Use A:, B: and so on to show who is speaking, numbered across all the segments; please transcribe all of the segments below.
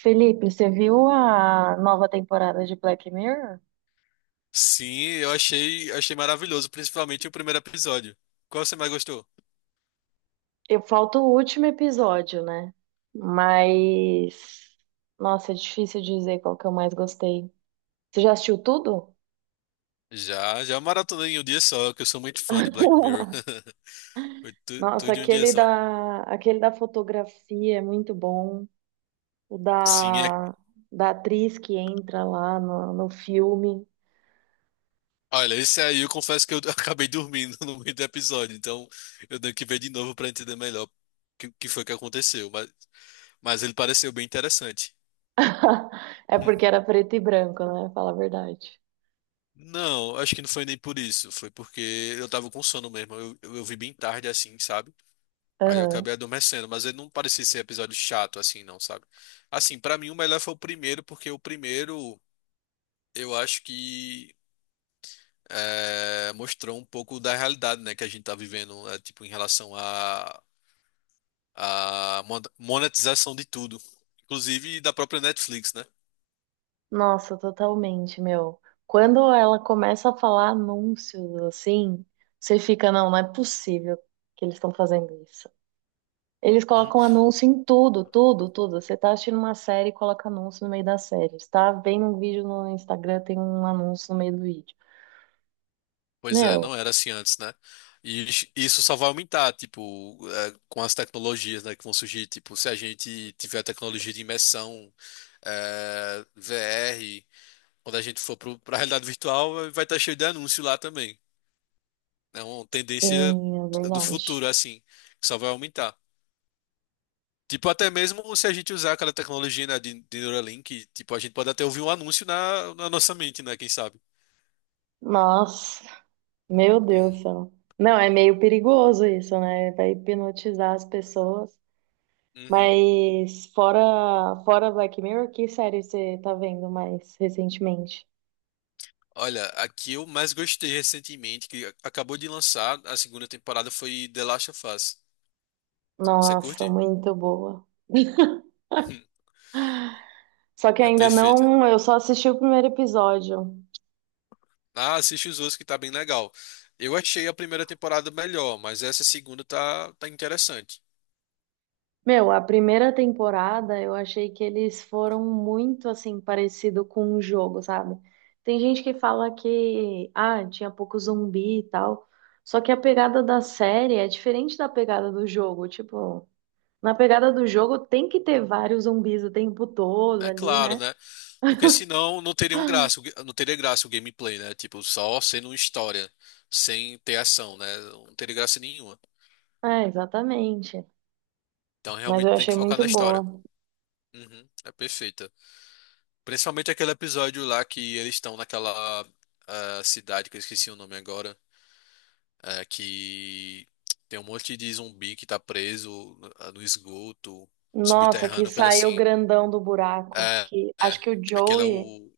A: Felipe, você viu a nova temporada de Black Mirror?
B: Sim, eu achei maravilhoso, principalmente o primeiro episódio. Qual você mais gostou?
A: Eu falta o último episódio, né? Mas, nossa, é difícil dizer qual que eu mais gostei. Você já assistiu tudo?
B: Já maratonei em um dia só, que eu sou muito fã de Black Mirror. Foi
A: Nossa,
B: tudo em um dia só.
A: aquele da fotografia é muito bom. O
B: Sim, é...
A: da, da atriz que entra lá no filme.
B: olha, esse aí eu confesso que eu acabei dormindo no meio do episódio, então eu tenho que ver de novo para entender melhor o que foi que aconteceu, mas ele pareceu bem interessante.
A: É
B: Hum.
A: porque era preto e branco, né? Fala a verdade.
B: Não, acho que não foi nem por isso, foi porque eu tava com sono mesmo, eu vi bem tarde assim, sabe? Aí eu acabei adormecendo, mas ele não parecia ser episódio chato assim, não, sabe? Assim, pra mim o melhor foi o primeiro, porque o primeiro eu acho que é, mostrou um pouco da realidade, né, que a gente tá vivendo, é, tipo, em relação à monetização de tudo, inclusive da própria Netflix, né?
A: Nossa, totalmente, meu. Quando ela começa a falar anúncios assim, você fica, não, não é possível que eles estão fazendo isso. Eles
B: Uhum.
A: colocam anúncio em tudo, tudo, tudo. Você tá assistindo uma série, e coloca anúncio no meio da série. Você tá vendo um vídeo no Instagram, tem um anúncio no meio do vídeo.
B: Pois é,
A: Meu,
B: não era assim antes, né? E isso só vai aumentar, tipo, é, com as tecnologias, né, que vão surgir. Tipo, se a gente tiver tecnologia de imersão, é, VR. Quando a gente for para a realidade virtual, vai estar cheio de anúncio lá também. É uma tendência
A: tem, é
B: do
A: verdade.
B: futuro, assim, que só vai aumentar. Tipo, até mesmo se a gente usar aquela tecnologia, né, de Neuralink, tipo, a gente pode até ouvir um anúncio na nossa mente, né? Quem sabe?
A: Nossa, meu Deus do
B: Uhum.
A: céu. Não, é meio perigoso isso, né? Vai hipnotizar as pessoas.
B: Uhum.
A: Mas fora Black Mirror, que série você tá vendo mais recentemente?
B: Olha, aqui eu mais gostei recentemente, que acabou de lançar a segunda temporada, foi The Last of Us. Você
A: Nossa,
B: curte?
A: muito boa.
B: Uhum.
A: Só que
B: É
A: ainda
B: perfeita.
A: não, eu só assisti o primeiro episódio.
B: Ah, assiste os outros que tá bem legal. Eu achei a primeira temporada melhor, mas essa segunda tá interessante.
A: Meu, a primeira temporada eu achei que eles foram muito assim parecido com um jogo, sabe? Tem gente que fala que ah, tinha pouco zumbi e tal. Só que a pegada da série é diferente da pegada do jogo, tipo, na pegada do jogo tem que ter vários zumbis o tempo todo
B: É
A: ali,
B: claro,
A: né?
B: né? Porque senão não teria um graça, o não teria graça o gameplay, né? Tipo, só sendo uma história, sem ter ação, né? Não teria graça nenhuma.
A: É, exatamente.
B: Então
A: Mas
B: realmente
A: eu
B: tem que
A: achei
B: focar
A: muito
B: na
A: boa.
B: história. Uhum, é perfeita. Principalmente aquele episódio lá que eles estão naquela ah, cidade que eu esqueci o nome agora, é, que tem um monte de zumbi que tá preso no esgoto, no
A: Nossa, que
B: subterrâneo, coisa
A: saiu
B: assim.
A: grandão do buraco.
B: É,
A: Que acho
B: é.
A: que o
B: Aquele é
A: Joey,
B: o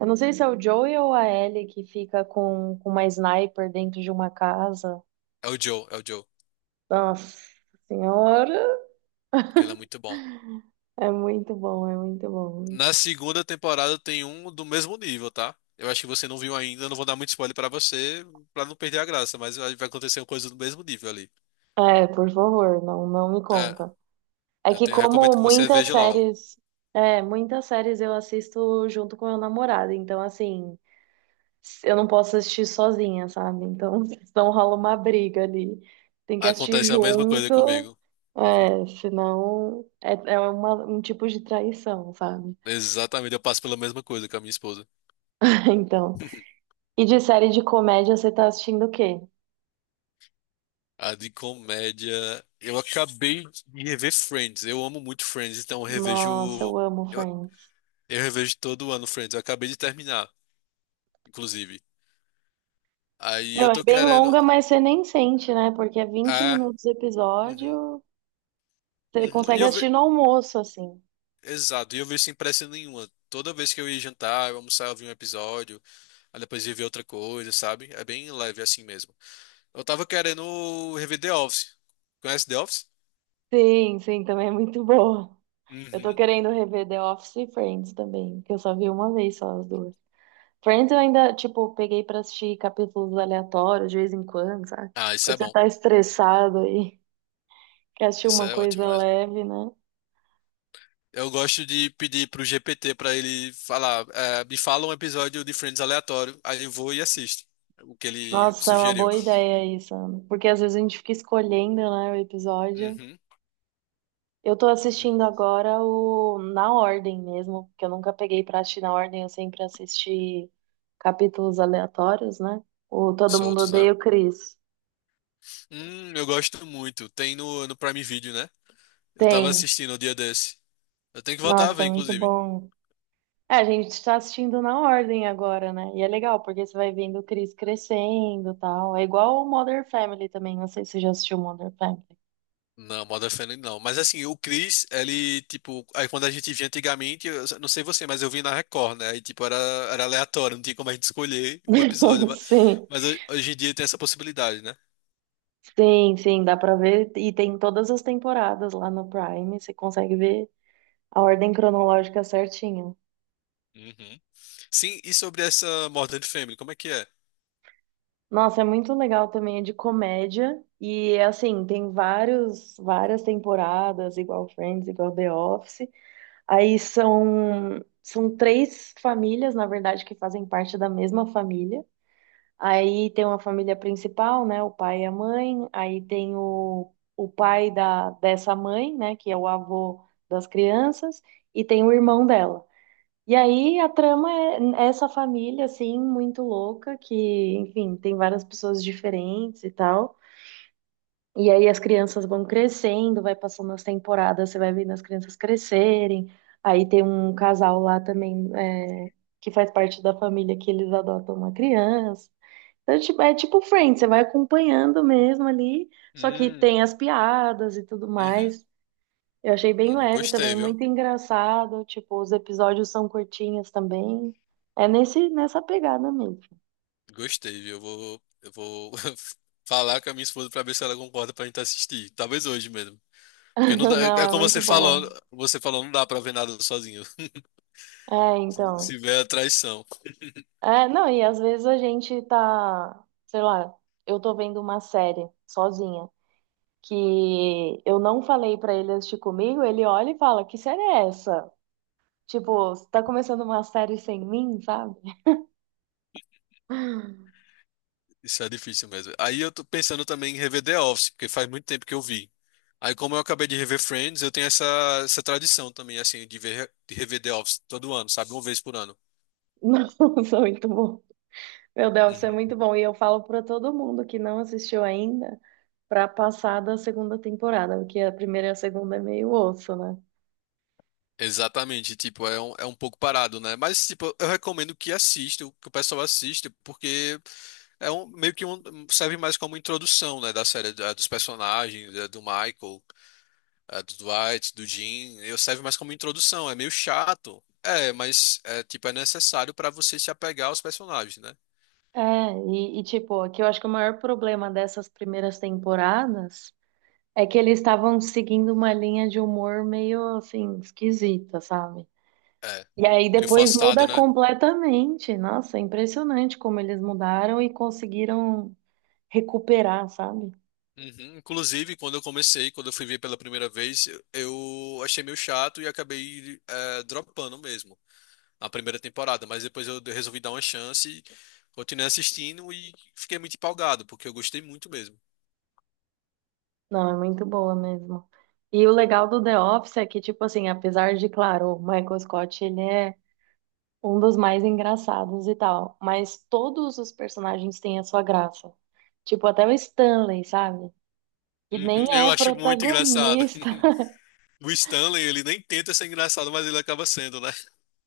A: eu não sei se é o Joey ou a Ellie que fica com uma sniper dentro de uma casa.
B: É o Joe, é o Joe.
A: Nossa senhora,
B: Aquele é muito bom.
A: é muito bom, é muito bom.
B: Na segunda temporada tem um do mesmo nível, tá? Eu acho que você não viu ainda, eu não vou dar muito spoiler pra você, pra não perder a graça, mas vai acontecer uma coisa do mesmo nível ali.
A: É, por favor, não, não me
B: É,
A: conta. É que como
B: recomendo que você
A: muitas
B: veja logo.
A: séries, é, muitas séries eu assisto junto com meu namorado, então assim, eu não posso assistir sozinha, sabe? Então, senão rola uma briga ali. Tem que assistir
B: Acontece a mesma coisa
A: junto,
B: comigo.
A: é, senão é, é uma- um tipo de traição, sabe?
B: Exatamente, eu passo pela mesma coisa com a minha esposa.
A: Então. E de série de comédia, você tá assistindo o quê?
B: A de comédia. Eu acabei de rever Friends. Eu amo muito Friends, então eu revejo.
A: Nossa, eu amo
B: Eu,
A: Friends.
B: eu revejo todo ano Friends. Eu acabei de terminar, inclusive. Aí
A: Meu,
B: eu
A: é
B: tô
A: bem
B: querendo.
A: longa, mas você nem sente, né? Porque é vinte
B: Ah,
A: minutos o
B: uhum,
A: episódio, você
B: uhum.
A: consegue assistir no almoço, assim.
B: Exato, e eu vi sem pressa nenhuma. Toda vez que eu ia jantar, eu almoçava, eu via um episódio, aí depois ia ver outra coisa, sabe? É bem leve é assim mesmo. Eu tava querendo rever The Office. Conhece The Office?
A: Sim, sim, também é muito boa. Eu tô
B: Uhum.
A: querendo rever The Office e Friends também, que eu só vi uma vez só as duas. Friends eu ainda, tipo, peguei pra assistir capítulos aleatórios de vez em quando, sabe?
B: Ah, isso
A: Quando
B: é
A: você
B: bom.
A: tá estressado e quer assistir
B: Isso
A: uma
B: é
A: coisa
B: ótimo mesmo.
A: leve, né?
B: Eu gosto de pedir pro GPT pra ele falar, me fala um episódio de Friends aleatório, aí eu vou e assisto o que ele
A: Nossa, é uma
B: sugeriu.
A: boa ideia isso, Ana. Porque às vezes a gente fica escolhendo, né, o episódio.
B: Uhum,
A: Eu tô
B: uhum.
A: assistindo agora o na ordem mesmo, porque eu nunca peguei pra assistir na ordem, eu sempre assisti capítulos aleatórios, né? O Todo Mundo
B: Soltos, né?
A: Odeia o Chris.
B: Eu gosto muito. Tem no Prime Video, né? Eu tava
A: Tem.
B: assistindo o dia desse. Eu tenho que voltar a
A: Nossa,
B: ver,
A: é muito
B: inclusive.
A: bom. É, a gente está assistindo na ordem agora, né? E é legal, porque você vai vendo o Chris crescendo e tal. É igual o Modern Family também. Não sei se você já assistiu Modern Family.
B: Não, Modern Family não. Mas assim, o Chris, ele, tipo, aí quando a gente via antigamente, eu não sei você, mas eu vi na Record, né? Aí, tipo, era, era aleatório, não tinha como a gente escolher o episódio.
A: Sim,
B: Mas hoje em dia tem essa possibilidade, né?
A: sim, sim, dá pra ver. E tem todas as temporadas lá no Prime. Você consegue ver a ordem cronológica certinho.
B: Uhum. Sim, e sobre essa Modern Family, como é que é?
A: Nossa, é muito legal também, é de comédia. E assim, várias temporadas, igual Friends, igual The Office. Aí são três famílias, na verdade, que fazem parte da mesma família. Aí tem uma família principal, né? O pai e a mãe. Aí tem o pai da, dessa mãe, né? Que é o avô das crianças. E tem o irmão dela. E aí a trama é essa família, assim, muito louca, que, enfim, tem várias pessoas diferentes e tal. E aí as crianças vão crescendo, vai passando as temporadas, você vai vendo as crianças crescerem. Aí tem um casal lá também, é, que faz parte da família, que eles adotam uma criança. Então, é tipo Friends, você vai acompanhando mesmo ali, só que tem
B: Hum,
A: as piadas e tudo
B: uhum,
A: mais. Eu achei bem leve
B: gostei,
A: também,
B: viu?
A: muito engraçado. Tipo, os episódios são curtinhos também. É nessa pegada mesmo.
B: Gostei, viu? Eu vou falar com a minha esposa pra ver se ela concorda pra gente assistir. Talvez hoje mesmo. Porque não dá,
A: Não,
B: é
A: é
B: como você
A: muito
B: falou,
A: boa.
B: não dá pra ver nada sozinho.
A: É,
B: Se,
A: então.
B: se vier a traição.
A: É, não, e às vezes a gente tá, sei lá, eu tô vendo uma série sozinha que eu não falei pra ele assistir comigo, ele olha e fala, que série é essa? Tipo, você tá começando uma série sem mim, sabe?
B: Isso é difícil mesmo. Aí eu tô pensando também em rever The Office, porque faz muito tempo que eu vi. Aí, como eu acabei de rever Friends, eu tenho essa, essa tradição também, assim, de ver, de rever The Office todo ano, sabe? Uma vez por ano.
A: Nossa, muito bom. Meu Deus, isso é muito
B: Uhum.
A: bom. E eu falo pra todo mundo que não assistiu ainda pra passar da segunda temporada, porque a primeira e a segunda é meio osso, né?
B: Exatamente, tipo, é um pouco parado, né? Mas, tipo, eu recomendo que assista, que o pessoal assista, porque é um, meio que um, serve mais como introdução, né, da série, dos personagens, do Michael. A do Dwight, do Jim, eu serve mais como introdução, é meio chato. É, mas é tipo é necessário pra você se apegar aos personagens, né?
A: É, e tipo, aqui eu acho que o maior problema dessas primeiras temporadas. É que eles estavam seguindo uma linha de humor meio assim, esquisita, sabe?
B: É.
A: E aí
B: Meio
A: depois
B: forçado,
A: muda
B: né?
A: completamente. Nossa, é impressionante como eles mudaram e conseguiram recuperar, sabe?
B: Uhum. Inclusive, quando eu comecei, quando eu fui ver pela primeira vez, eu achei meio chato e acabei dropando mesmo na primeira temporada, mas depois eu resolvi dar uma chance, continuei assistindo e fiquei muito empolgado, porque eu gostei muito mesmo.
A: Não, é muito boa mesmo. E o legal do The Office é que, tipo assim, apesar de, claro, o Michael Scott, ele é um dos mais engraçados e tal, mas todos os personagens têm a sua graça. Tipo, até o Stanley, sabe? Que
B: Uhum,
A: nem
B: eu
A: é
B: acho muito engraçado.
A: protagonista.
B: O Stanley, ele nem tenta ser engraçado, mas ele acaba sendo, né?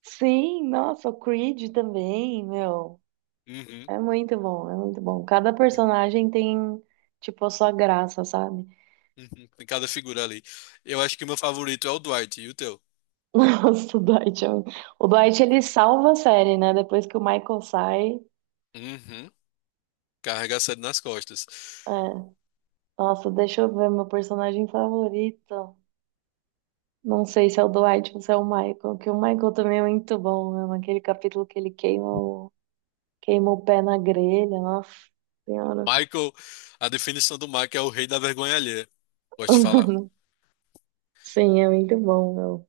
A: Sim, nossa, o Creed também, meu.
B: Uhum.
A: É muito bom, é muito bom. Cada personagem tem, tipo, a sua graça, sabe?
B: Uhum, em cada figura ali. Eu acho que o meu favorito é o Dwight e o teu.
A: Nossa, o Dwight, é um- o Dwight, ele salva a série, né? Depois que o Michael sai.
B: Uhum. Carrega a série nas costas.
A: É. Nossa, deixa eu ver, meu personagem favorito. Não sei se é o Dwight ou se é o Michael, que o Michael também é muito bom, né? Naquele capítulo que ele queima o pé na grelha, nossa senhora.
B: Michael, a definição do Michael é o rei da vergonha alheia. Gosto de falar.
A: Sim, é muito bom, meu.